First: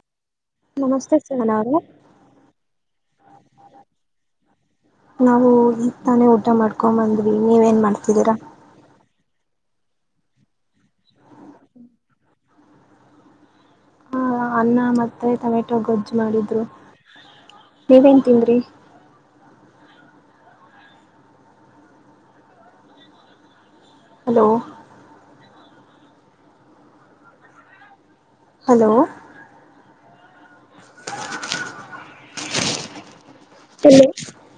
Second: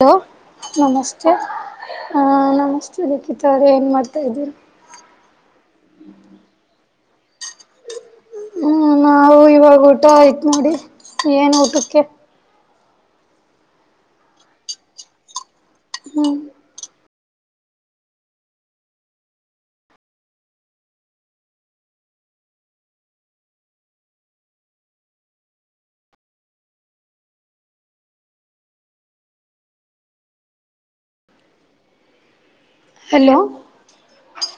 Hello ನಮಸ್ತೆ ಸಹನ ಅವರೇ ಹ ನಮಸ್ತೆ ಲಿಖಿತಾ ಅವ್ರೇ ಏನ್ ಮಾಡ್ತಾ ಇದ್ದೀರಿ ನಾವು ತಾನೇ ಊಟ ಮಾಡ್ ಹಕೊ್ ಬಂದ್ಿ ನೀವೇನ್ ಮಾಡತ ಹ್ಮ್ ನಾವು ಇವಾಗ ಊಟೋ ಆಯ್ತ್ ನೋಡಿ ಏನ್ ಊಟಕ್ಕೆ ಹಾ ಅನ್ನ ಮತ್ತೆ ಟಮಟ ಗೊಜ್ಜು ಹ್ಮ್ ಮಾಡಿದ್ರು ನೀವೇನ್ ತಿಂದ್ರಿ hello hello hello [unintelligible] hello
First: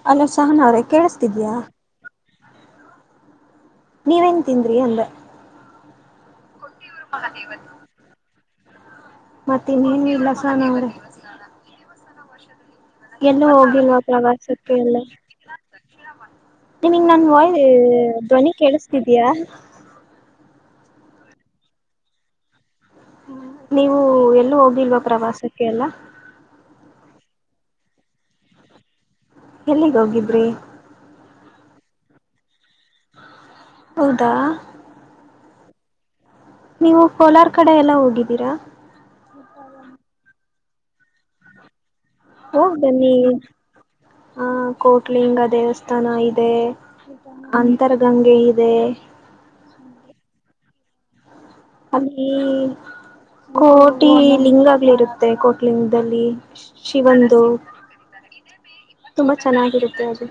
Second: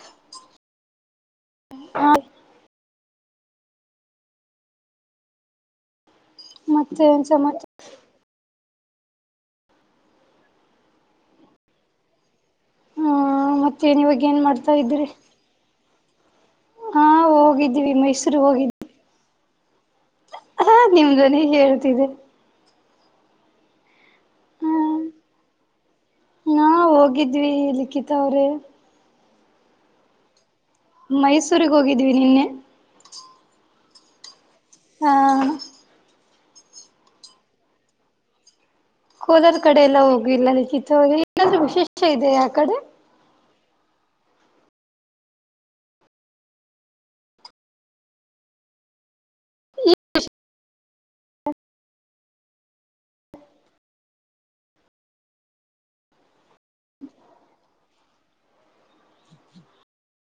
hello Sahana ಅವರೇ ಕೇಳಿಸ್ತಿಧೀಯಾ ಹಾ ನೀವೇನ್ ತಿಂದ್ರಿ ಅಂದೇ ಮತ್ತೆ ಏನ್ ಸಮಾಚಾರ ಮತ್ತೆನ್ನುನು ಇಲ್ಲ ಸಹನಾ ಅವರೇ ಹ ಎಲ್ಲೂ ಹೋಗಿಲ್ವಾ ಮತ್ತೇನ್ ಇವಾಗ ಏನ್ ಪ್ರವಾಸಕ್ಕೆ ಮಾಡ್ತಾ ಎಲ್ಲ ಇದ್ರಿ [unintelligible] ನಿಮಗ್ ಹಾ ನನ್ ಹೋಗಿದ್ದೀವಿ ಧ್ವನಿ ಕೇಳಿಸತಿದಯಾ ಹಾ ನಿಮ್ ಧ್ವನಿ ಕೇಳ್ತಿದೆ ನೀ ವು ಎಲ್ಲೂ ಹ್ಮ್ ಹೋಗಿಲ್ವಾ ಪ್ರವಾಸಕ್ಕೆ ಎಲ್ಲ ನಾ ಹೋಗಿದ್ವಿ ಲಿಖಿತ ಅವ್ರೇ ಎಲ್ಲಿಗೆ ಹೋಗಿದ್ರಿ ಮೈಸೂರಿಗೆ ಹೋಗಿದ್ದೀವಿ ನಿನ್ನೆ. ಹೌದಾ. ಹ. ನೀವು ಕೋಲಾರ್ ಕಡೆ ಎಲ್ಲ ಹೋಗಿದ್ದೀರಾ. ಕೋಲಾರ ಕಡೆ ಎಲ್ಲ ಹೋಗಿಲ್ಲ ಲಿಖಿತ ಅವ್ರೆ ಏನಾದ್ರು ವಿಶೇಶಾ ಹೋಗ್ ಬನ್ನಿ. ಹ ಕೋಟ್ಲಿಂಗ ದೇವಸ್ಥಾನ ಇದೆ ಅಂತರ್ಗಂಗೆ ಇದೆ. ಅಲ್ಲಿ ಕೋಟಿ ಲಿಂಗಗಳು ಇರುತ್ತೆ ಕೋಟಿ ಲಿಂಗದಲ್ಲಿ. ಶಿವಂದು. ತುಂಬಾ ಚೆನ್ನಾಗಿರುತ್ತೆ ಅದು.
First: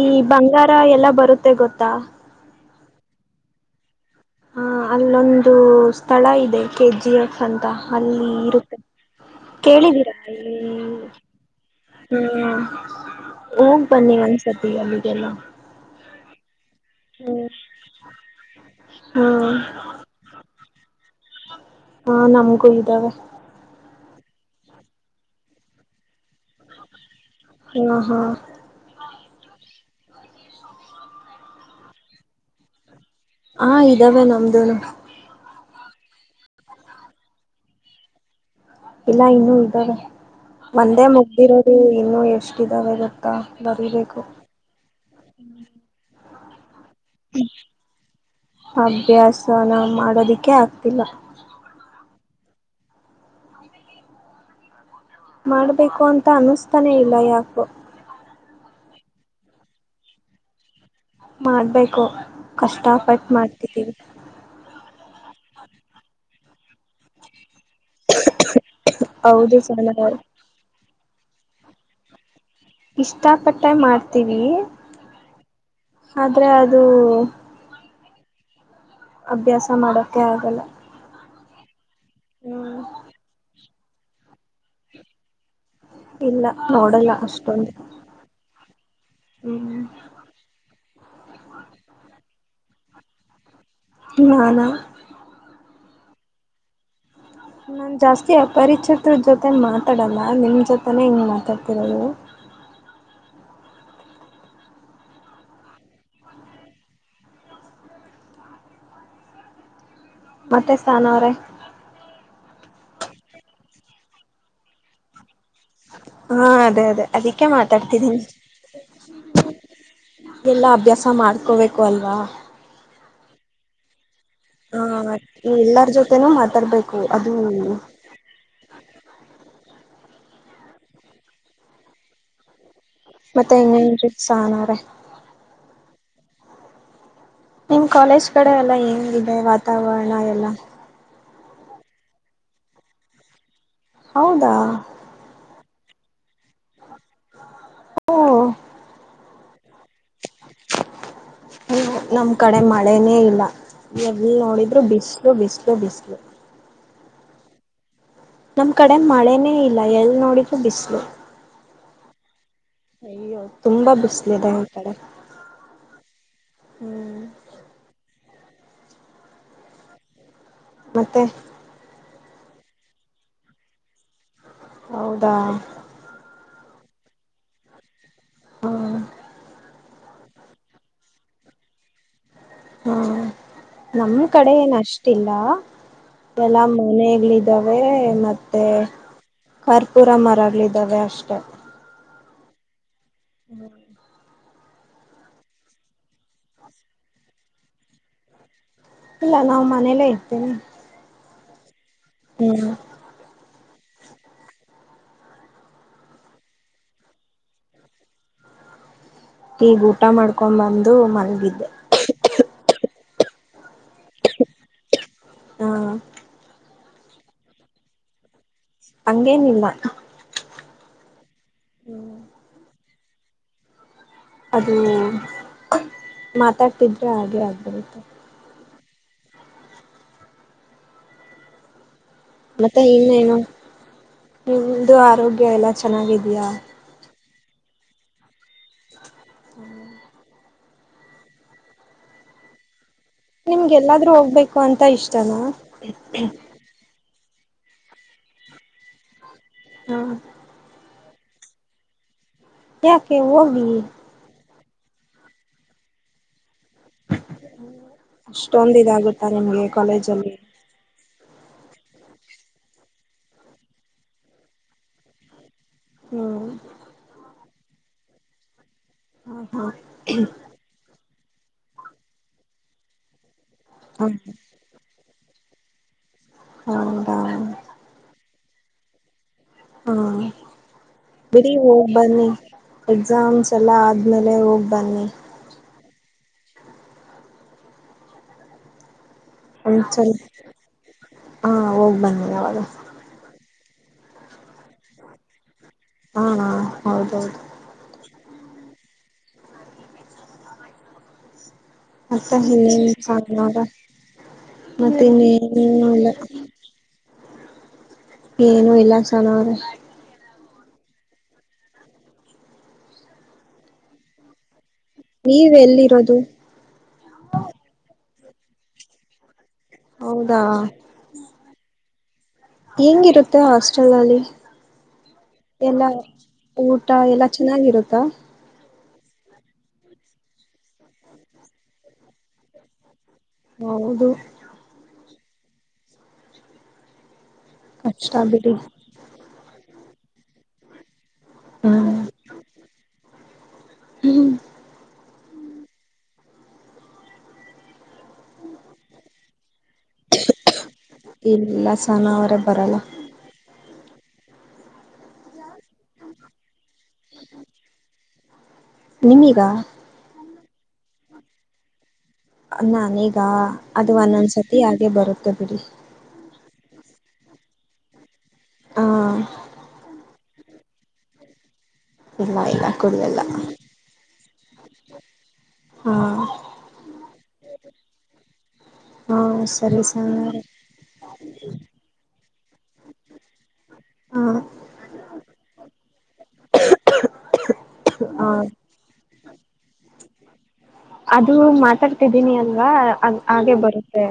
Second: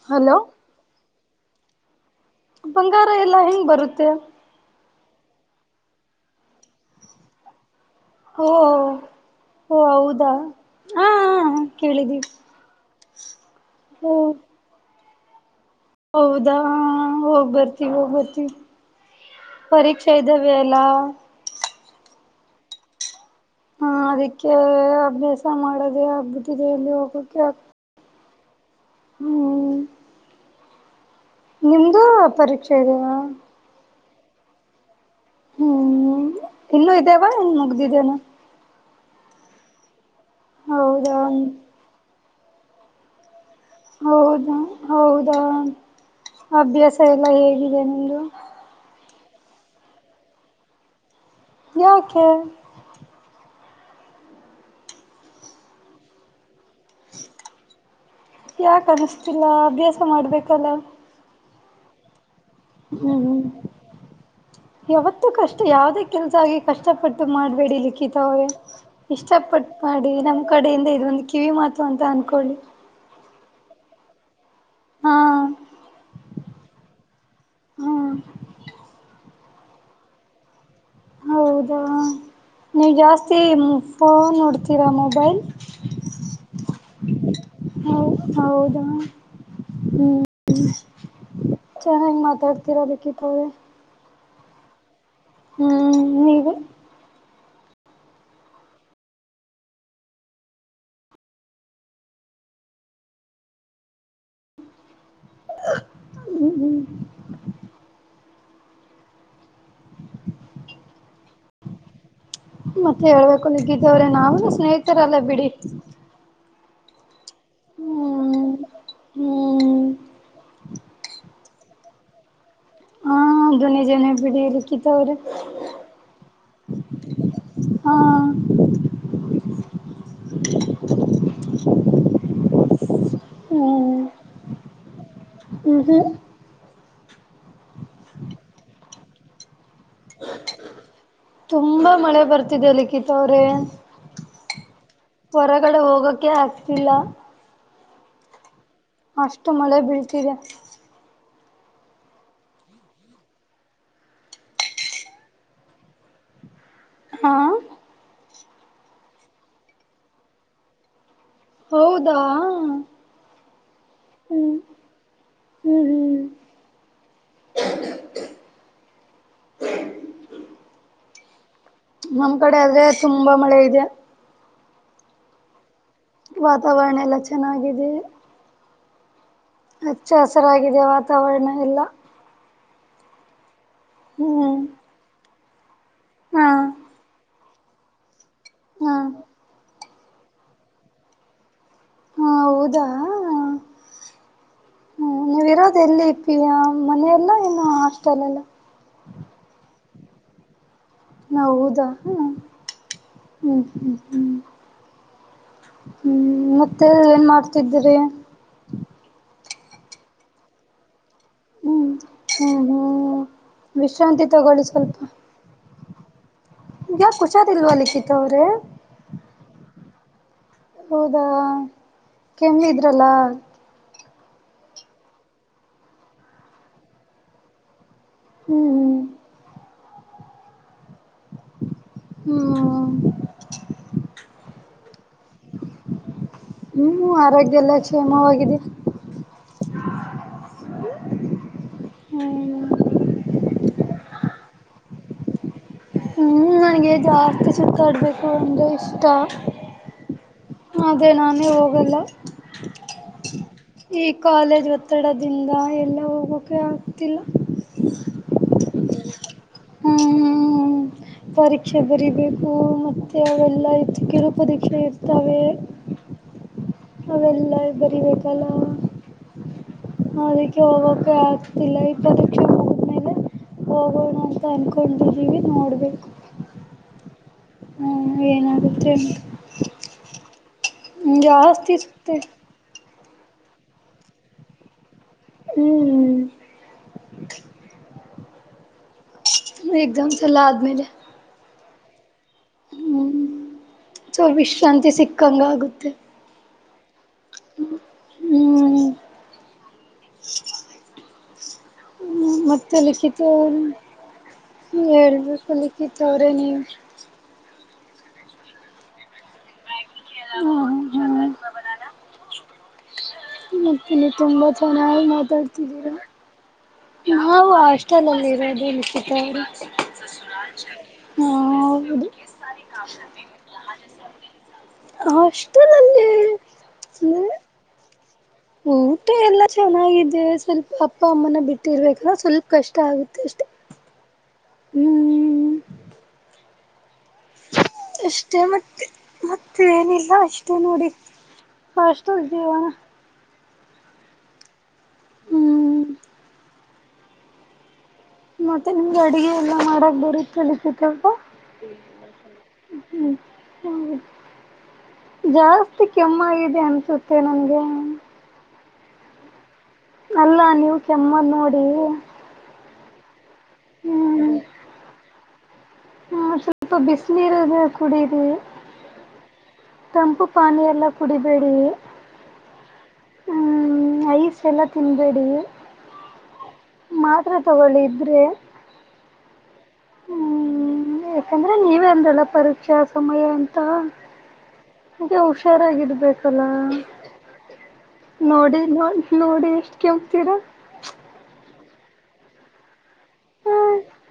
ಈ ಹಲೋ ಬಂಗಾರ ಎಲ್ಲಾ ಬರುತ್ತ. ಗೊತ್ತಾ. ಬಂಗಾರ ಎಲ್ಲಾ ಹೆಂಗ್ ಬರುತ್ತೆ. ಹ ಅಲ್ಲೊಂದು ಸ್ಥಳ ಇದೆ ಕೆ ಜಿ ಎಫ್ ಅಂತ. ಅಲ್ಲಿ ಓ ಇರುತ್ತೆ ಓ ಕೇಳಿದೀರಾ ಹೌದಾ ಇಲ್ಲಿ ಹಾ ಕೇಳಿದೀವಿ ಹ್ಮ ಹೋಗ್ ಓ ಬನ್ನಿ ಒಂದ್ಸತಿ ಅಲ್ಲಿ. ಎಲ್ಲ. ಹೌದಾ. ಹ್ಮ ಹೋಗ್ ಬರ್ತಿವಿ ಹೋಗ್ಬರ್ತಿವಿ ಹಾ ಪರೀಕ್ಷಾ ಇದ್ದಾವೆ. ಅಲ್ಲ. ಹಾ ನಮ್ಗೂ ಇದ್ದಾವೆ. ಹ ಅದಕ್ಕೆ ಅಭ್ಯಾಸ ಮಾಡೋದೇ ಆಗ್ಬ. [unintelligible] ಎಲ್ಲು ಹೋಗಕೆ ಆಗ. ಹಾ ಹಾ ಹ್ಮ. ನಿಮ್ದು ಪರೀಕ್ಷೆ ಇದೆಯ. ಹಾ. ಇದಾವೇ ನಮ್ದನು. ಹ್ಮ್ ಇನ್ನುೂ ಇದೇವಾ ಇನ್ ಮುಗ್ದಿದ್ದೇನ. ಇಲ್ಲ ಇನ್ನುೂ ಇದ್ದಾವೆ. ಒಂದೆ ಹೌದಾ ಮುಗ್ದಿರೋದು ಇನ್ನು ಎಷ್ಟು. ಎಸ್ಟಿದವೆ ಗೊತ್ತಾ. ಬರಿಬೇಕು ಹೌದಾ ಹೌದಾ. ಅಭ್ಯಾಸ. ಎಲ್ಲ ಹೇಗಿದೆ ನಿಮ್ದು. ಅಭ್ಯಾಸನ ಮಾಡೋದಕ್ಕೆೇ ಆಗ್ತಿಲ್ಲ. ಯಾಕೆ. ಮಾಡ್ಬೇಕು ಅಂತ ಅನ್ನಿಸ್ತಾನೆ ಇಲ್ಲ ಯಾಕೊ. ಯಾಕ ಅನಿಸ್ತಿಲ್ಲ ಅಭ್ಯಾಸ ಮಾಡ್ಬೇಕಲ್ಲ. ಮಾಡ್ಬೇಕು. ಕಷ್ಟಪಟ್ಟು ಮಾಡ್ತಿದ್ದೀವಿ. ಯಾವತ್ತು ಕಷ್ಟ ಯಾವದೇ ಕೆಲ್ಸ ಆಗಿ ಕಷ್ಟಪಟ್ಟು ಮಾಡಬೇಡಿ ಲಿಖಿತ ಅವ್ರೆ ಹೌದು ಇಷ್ಟಪಟ್ಟ ಸನ ಮಾಡಿ ನಮ್ ಕಡೆಯಿಂದ ಇದೊಂದು ಕಿವಿ ಮಾತು ಅಂತ ಅಂದ್ಕೊಳ್ಳಿ ಇಷ್ಟಪಟ್ಟೆ ಮಾಡ್ತೀವಿ ಹಾ ಆದರೆ ಅದು ಹಾ ಅಭ್ಯಾಸ ಮಾಡೋಕೆ ಆಗಲ್ಲ ಹೌದಾ ಹ್ಮ್ ನೀ ಜಾಸ್ತಿ ಅಪ್ಪ ನೋಡ್ತೀರಾ ಮೊಬೈಲ್ ಇಲ್ಲ ನೋಡಲ್ಲ ಅಷ್ಟೊಂದು ಹಾ ಹ್ಮ್ ಚೆನ್ನಾಗಿ ಮಾತಾಡ್ತೀರಾ ಲಿಖಿತ ಅವರೇ ನಾನ ಹ್ಮ್ ನೀವು ನಾನು ಜಾಸ್ತಿ ಅಪರಿಚಿತರ ಜೊತೆ ಮಾತಾಡಲ್ಲ ನಿಮ್ಮ ಜೊತೆನೆೇ ಹಿಂಗೆ ಮಾತಾಡ್ತಿರೋದು ಹ್ಮ ಹ್ಮ ಮತ್ತೆ ಸ್ಥಾನ ಅವ್ರ ಮತ್ತೆ ಹೇಳ್ಬೇಕು ಲಿಖಿತ ಅವರೇ ನಾವ ಸ್ನೇಹಿತರಲ್ಲ ಬಿಡಿ ಹಾ ಅದೇ ಅದಕ್ಕೆ ಮಾತಾಡ್ತಿದೀನಿ ಹ್ಮ್ ಹ್ಮ್ ಎಲ್ಲ ಅಭ್ಯಾಸ ಮಾಡ್ಕೋಬೇಕ ಕೊಲ್ವಾ ಹ ದೂನಿ ಜನ ಬಿಡಿ ಲಿಖಿತ ಹಾ ಅವ್ರೆ ಎಲ್ಲರ ಜೊತೆೇನೂ ಮಾತಾಡ್ಬೇಕು ಅದು ಹಾ [unintelligible] ಮತ್ತೆ ಇನ್ನೇನ್ ಹ್ಮ್ ರಿ ಸನಾ ಅವ್ರೆ ಹ್ಮ್ ಹ್ಮ್ ನಿಮ್ ಕಾಲೇಜ್ ಕಡೆ ಎಲ್ಲ ಹೆಂಗಿದೆ ವಾತಾವರಣ ಎಲ್ಲ ತುಂಬಾ ಮಳೆ ಬರ್ತಿದೆ ಲಿಖಿತ ಅವ್ರೇ ಹೌದಾ ಹೊರಗಡೆ ಹೋಗಕೆ ಆಗ್ತಿಲ್ಲ ಹ ಓ ಅಷ್ಟು ಮಳೆ ಬೀಳ್ತಿದೆ ಹ್ಮ ನಮ್ ಕಡೆ ಮಳೆನೇ ಇಲ್ಲ ಎಲ್ ನೋಡಿದ್ರು ಬಿಸಲು ಬಿಸ್ಲು ಬಿಸ್ಲು ಹಾ ನಮ್ ಕಡೆ ಮಳೆನೇ ಇಲ್ಲ ಎಲ್ ನೋಡಿದ್ರು ಬಿಸ್ಲು ಹೌದಾ ಅಯ್ಯೋ ತುಂಬಾ ಬಿಸಲಿದೆ ಹ್ಮ್ ಈ ಕಡೆ ಹ್ಮ್ ಹ್ಮ್ ಹ್ಮ್ [unintelligible] ಮತ್ತೆ ನಮ್ ಕಡೆ ಆದ್ರೆ ತುಂಬಾ ಮಳೆ ಇದೆ ಹೌದಾ ವಾತಾವರಣ ಎಲ್ಲ ಚೆನ್ನಾಗಿದೆ ಹ್ಮ ಹಚ್ಚು ಹಸರಾಗಿದೆ ವಾತಾವರಣ ಎಲ್ಲ ಹ್ಮ ನಮ್ ಕಡೆ ಹ್ಮ್ ಏನ ಅಷ್ಟಿಲ್ಲ ಹಾ [unintelligible] ಮನೆಗ್ಲಿ, [unintelligible] ಮತ್ತು, ಹಾ ಕರ್. [unintelligible] ಪೂರ ಮರಗಳು ಇವೆ ಅಷ್ಟೇ. ಹಾ ಹೌದಾ. ಹ್ಮ ಹ್ಮ, ನೀವಿ ಇರೋದು ಎಲ್ಲಿ ಪ, [unintelligible] ಮನೆಯಲ್ಲ ಇನ್ನು ಹಾಸ್ಟೆಲ್ ಎಲ್ಲ. ಇಲ್ಲ, ನಾವು ಮನೇಲ್ಲೇ ಇರ್ತೀನಿ. ಹೌದಾ. ಹ್ಮ್ ಹ್ಮ್ ಹ್ಮ್ ಹ್ಮ್ ಹ್ಮ್, ಮತ್ತೆ ಏನ್ ಮಾಡ್ತಿದ್ದೀರಿ. ಈಗ, ಊಟ ಮಾಡ್ಕೊಂಡ್ ಬಂದು ಮ ಹ್ಮ್ ಹ್ಮ್ ಹ್ಮ್ [unintelligible] ವಿಶ್ರಾಂತಿ ತಗೊಳ್ಳಿ ಸ್ವಲ್ಪ. ಹಾ [unintelligible] ನಿಮಗೆ ಯಾಕೆ ಹುಷಾರಿಲ್ವಾ ಲಿಖಿತ್ ಅವ್ರೆ. ಹಂಗೇನಿಲ್ಲ, [unintelligible] ಹೌದಾ, ಹ್ಮ್ ಕೆಮ್ಮ ಇದೆ. ಚಲಾಗ [unintelligible] ಅದು ಮಾತಾಡ್ತಿದ್ರೆ ಹಾಗೆ ಆಗ್ಬರುತ್ತೆ ಹ್ಮ್ ಹ್ಮ್ ಮತ್ತೆ ಇನ್ನೇನು ನಿಮ್ದ ಆರೋಗ್ಯ ಎಲ್ಲ ಚೆನ್ನಾಗಿ ಹ್ಮ್ ಆರೋಗ್ಯ ಇದೆಲ್ಲಾ ಕ್ಷೇಮವಾಗಿದೆ [unintelligible] ಹ್ಮ್ಮ್ ನಿಮ್ಗೆಲ್ಲಾದ್ರೂ ಹೋಗ್ಬೇಕು ಅಂತ ಇಷ್ಟನಾ ಹ್ಮ್ ನನಗೆ ಜಾ ಅಸ ಕಡಬೇಕು ಅಂದ್ರೆ ಇಷ್ಟ ಹಾ ಅದೇ ನಾನೇ ಹೋಗಲ್ಲ ಯಾಕೆ ಹೋಗಿ ಈ ಕಾಲೇಜ್ ಒತ್ತಡದಿಂದ ಎಲ್ಲ ಹೋಗೂ ೆ ಆಗ್ತಿಲ್ಲ ನಿಮಗೆ ಕಾಲೇಜಲ್ಲಿ ಹ್ಮ್ ಪರೀಕ್ಷೆ ಬರೀಬೇಕು ಮತ್ತೆ ಅವೆಲ್ಲ ಇತ್ತು ಕೆಲ ಪರೀಕ್ಷೆ ಇರ್ತವೆ ಹ್ಮ್ ಅವೆಲ್ಲ ಬರಿಬೇಕಲ್ಲ ಹಾ ಅದಕ್ಕೆ ಹೋಗ ಸಿಲ ಈ ಪ್ರದಕ್ಷ ಮೇಲೆ ಹ ಹೋಗೋಣ ಅಂತ ಅನ್ಕೊಂಡು ಗ ನೋಡಬೇಕು ಹ್ಮ ಹ್ಮ ಏನಾಗುತ್ತೆ ಬಿಡ ಹ ಜಾಸ್ತಿ ಸುತ್ತೆ ಬನ್ನಿ ಎಕ್ಸಾಮ್ಸ್ ಎಲ್ಲ ಆದಮೇಲೆ ಹೋಗಿ ಬನ್ನಿ ಹ್ಮ್ ಒಂದ್ಸಲ ಎಕ್ಸಾಮ್ಸ್ ಎಲ್ಲಾ ಆದ ಮೇಲೆ ಹಾ ಹೋಗ್ ಬನ್ನಿ ಯಾವಾಗ ಸೊ ವಿಶ್ರಾಂತಿ ಸಿಕ್ಕಂಗ ಆಗುತ್ತೆ ಹಾ ಹೌದ ಹ್ಮ್ ಹ್ಮ ಮತ್ತ ಮತ್ತೆ ಇನ್ನೇನ್ ಲಿಖಿತ ಚ ನೀವ್ ಮತ್ತೆ ಹೇಳ್ಬೇಕು ಇನ್ನೇನು ಲಿಖಿತ ಇಲ್ಲ ಅವ್ರೇ ನೀವು ಏನುೂ ಇಲ್ಲ ಸನ ಅವ್ರೆ ಹ ಹ್ಮ ಮತ್ತ ತುಂಬಾ ಚೆನ್ನಾಗಿ ನೀವ್ ಮಾತಾಡ್ತಿದ್ದೀರಾ ಎಲ್ಲಿರೋದು ನಾವಾ ಅಷ್ಟೇ ಎಲ್ಲಿರೋದು ಲಿಖಿತ ಅವರೇ ಹೌದಾ ಹ್ಮ ಹೆಂಗಿರುತ್ತೆ ಹಾಸ್ಟೆಲ್ ನಲ್ಲಿ ಹಾಸ್ಟೆಲ್ ಎಲ್ಲ ಅಲ್ಲಿ ಊಟ ಅಂದ್ರೆ ಎಲ್ಲ ಚೆನ್ನಾಗಿರುತ್ತ ಊಟ ಎಲ್ಲ ಚೆನ್ನಾಗಿದೆ ಸ್ವಲ್ಪ ಅಪ್ಪ ಅಮ್ಮನ ಬಿಟ್ಟಿರ್ಬೇಕ ಸ್ವಲ್ಪ ಕಷ್ಟ ಆಗುತ್ತೆ ಅಷ್ಟೆ ಹೌದು ಹ್ಮ್ ಕಷ್ಟ ಅಷ್ಟೇ ಬಿಡಿ ಮತ್ತೆ ಮತ್ತೆ ಏನಿಲ್ಲ ಅಷ್ಟೇ ನೋಡಿ ಹಾಸ್ಟೆಲ್ [unintelligible] ಹ್ಮ್ ಹ್ಮ್ ಮತ್ತೆ ನಿಮ್ಗೆ ಅಡಗೆ ಎಲ್ಲ ಮಾಡಕ್ ಬರತ್ತ [unintelligible] ಇಲ್ಲ ಸನ ಅವರೇ ಬರಲ್ಲ [unintelligible] ಯಾರ ಮತ್ತೆ ಕೆಮ್ಮಾಗಿದೆ ಅನ್ಸುತ್ತೆ ನಂಗೆ ನಿಮೀಗಾ ಅಲ್ಲಾ ನೀವು ಕೆಮ್ಮದ್ ನೋಡಿ ನನಿಗ್ ಅ ಅದು ಹ್ಮ್ ಒಂದೊಂದ್ಸತಿ ಹಾಗೆ ಬರುತ್ತೆ [unintelligible] ಅ ಸ್ವಲ್ಪ ಬಿಸಿನೀರು ಇದೆ ಕುಡಿರಿ ಹ ತಂಪು ಪಾನಿ ಎಲ್ಲ ಕುಡಿಬೇಡಿ ಇಲ್ಲ ಇಲ್ಲ ಕುಡಿಯಲ್ಲ ಹ್ಮ ಐಸ್ ಎಲ್ಲ ತಿನ್ಬೇಡಿ ಹಾ ಮಾತ್ರೆ ತಗೊಳ್ಳಿ ಇದ್ರೆ ಹಾ ಸರಿ ಸನ ಅವರೇ ಹ್ಮ್ ಯಾಕಂದ್ರೆ ನೀವ ಅಂದ್ರಲ್ಲ ಪರೀಕ್ಷಾ ಸಮಯ ಹ ಹಗೆ ಹುಷಾರಾಗಿರ್ಬೇಕಲ್ಲ ಹ ನೋಡಿ ನೋಡಿ ಎಷ್ಟ ಕೆಮ್ಮತಿರ ಅದು ಮತ್ತ ಮಾತಡ್ತಿದ್ದೀನಿ ಅಲ್ವಾ ಹಾಗೆ ಬರುತ್ತೆ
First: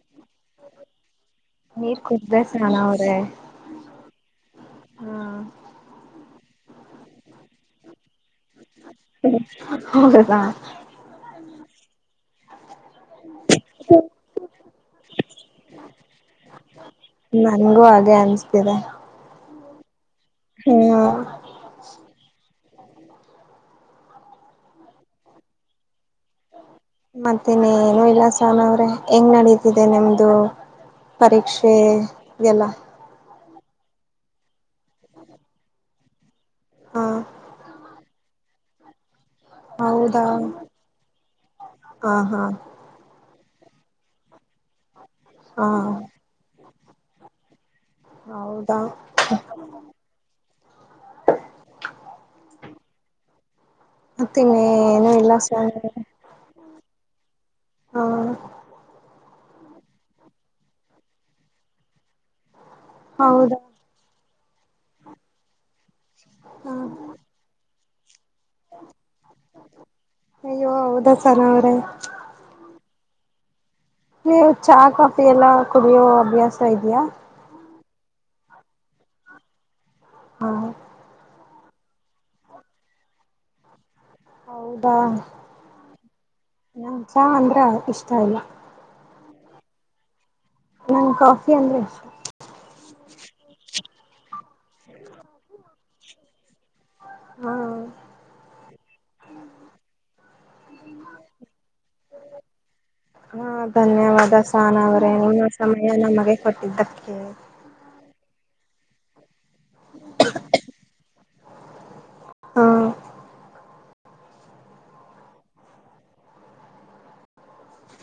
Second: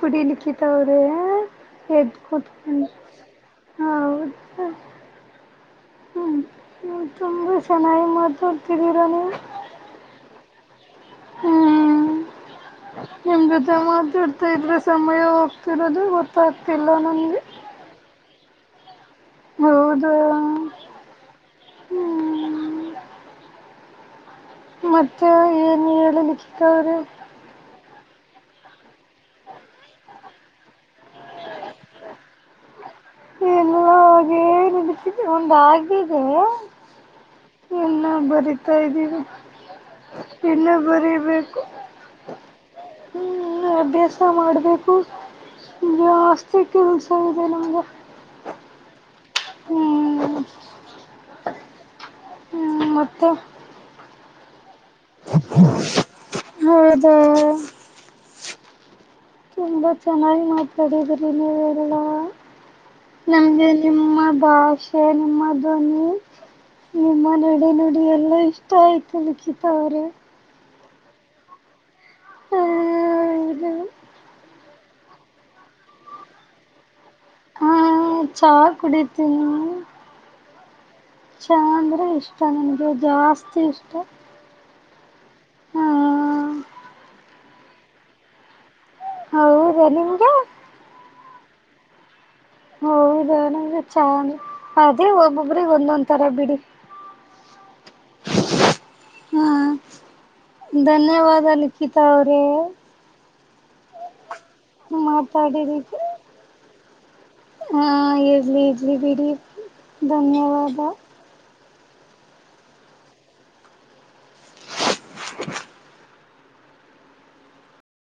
ಕುಡಿಲಿಿಕ್ಕಿತ ಅವ್ರ ನೀರ್ ಎದ್ದು ಕುಡ್ದೆ ಸ್ನಾನ ಕೂತ್ಕೋ ಅವ್ರೆ ಹಾ ಹೌದ ಹಾ ಹ್ಮ್ ನೀವ್ ತುಂಬ ಚೆನ್ನಾಗಿ [unintelligible] ನೀವು ಹ ಹೌದಾ ಹ್ಮ್ ನಿಮ್ ಜೊತೆ ಮಾತಾಡ್ತಾ ಇದ್ರೆ ಸಮಯ ಹೋಗ್ತಿರೋದು ಗೊತ್ತಾಗ್ತಿಲ್ಲ ನಂಗೆ ನನ್ಗೂ [unintelligible] ಹೌದು ಹ್ಮ ಮತ್ತೆ ಏನ ಹೇಳ್ [unintelligible] ನಾನು ಇಲ್ಲ ಸಾನ ಅವ್ರೆ ಹೆಂಗ್ ನಡೀತಿದೆ ನಿಮ್ದು ಪರೀಕ್ಷೆ ಎಲ್ಲ ಎಲ್ಲ ಹಾಗೆ ನಡೀತಿದೆ ಒಂದಾಗಿದೆ ಹಾ ಇನ್ನ ಬರಿತಾ ಇದ್ದೀವಿ ಹೌದಾ ಇನ್ನು ಬರೀಬೇಕು ಹಾ ಹಾ ಅಭ್ಯಾಸ ಮಾಡಬೇಕು ಹಾ ಕೆಲಸ ಇದೆ ನನಗೆ ಹೌದಾ ಹ್ಮ್ ಹ್ಮ ಮತ್ತುತ್ತೆ ಮತ್ತೆ ಹೌದ ಹಾ ತುಂಬಾ ಚೆನ್ನಾಗಿ ಮಾತಾಡಿದ್ರಿ ನೀಲ್ಲ ಹೌದಾ ನಮ್ಗೆ ನಿಮ್ಮ ಭಾಷೆನ್ ಮಧನಿ ಹಾ ನಿಮ್ಮ ನಡೆ ನೋ [unintelligible] ಹ್ಮ್ ಇಷ್ಟ ಆಯ್ತು ಲಿಖಿತಾ ಅವ್ರೆ ಹ್ಮ್ ಸನಾ ಅವರೆ ಇದು ನೀವು ಚಾ ಕಾಫಿ ಎಲ್ಲ ಕುಡಿಯೋ ಅಭ್ಯಾಸ ಇದೆಯಾ ಹ ಚಾ ಕುಡಿತೀನಿ ಹಾ ಚಾ ಅಂದ್ರೆ ಇಷ್ಟ ನನ್ಗ ಜಾಸ್ತಿ ಇಷ್ಟ ಹೌದಾ ನಂಗ್ ಚಾ ಅಂದ್ರ ಇಷ್ಟ ಇಲ್ಲ ಹೌದ ನಿಮಗೆ ನಂಗ್ ಕಾಫಿ ಅಂದ್ರ ಇಷ್ಟ ಹೌದ ನಂಗ್ ಚಾನೆ ಅದೇ ಒಬ್ಬೊಬ್ರಿಗ್ ಒಂದೊಂದ್ ತರ ಬಿಡಿ ಹಾ ಹಾ ಧನ್ಯವಾದ ಲಿಖಿತ ಅವ್ರೇ ಹಾ ಧನ್ಯವಾದ ತಾನ ಅವ್ರೇ ನಿನ್ನ ಸಮಯ ಮಾತಾಡಿದಕ್ಕೆ ನಮಗೆ ಕೊಟ್ಟಿದ್ದಕ್ಕೆ ಇ್ಜ್ ಬಿಿ ಧನ್ಯವಾದಾಗ ಹಾ [unintelligible]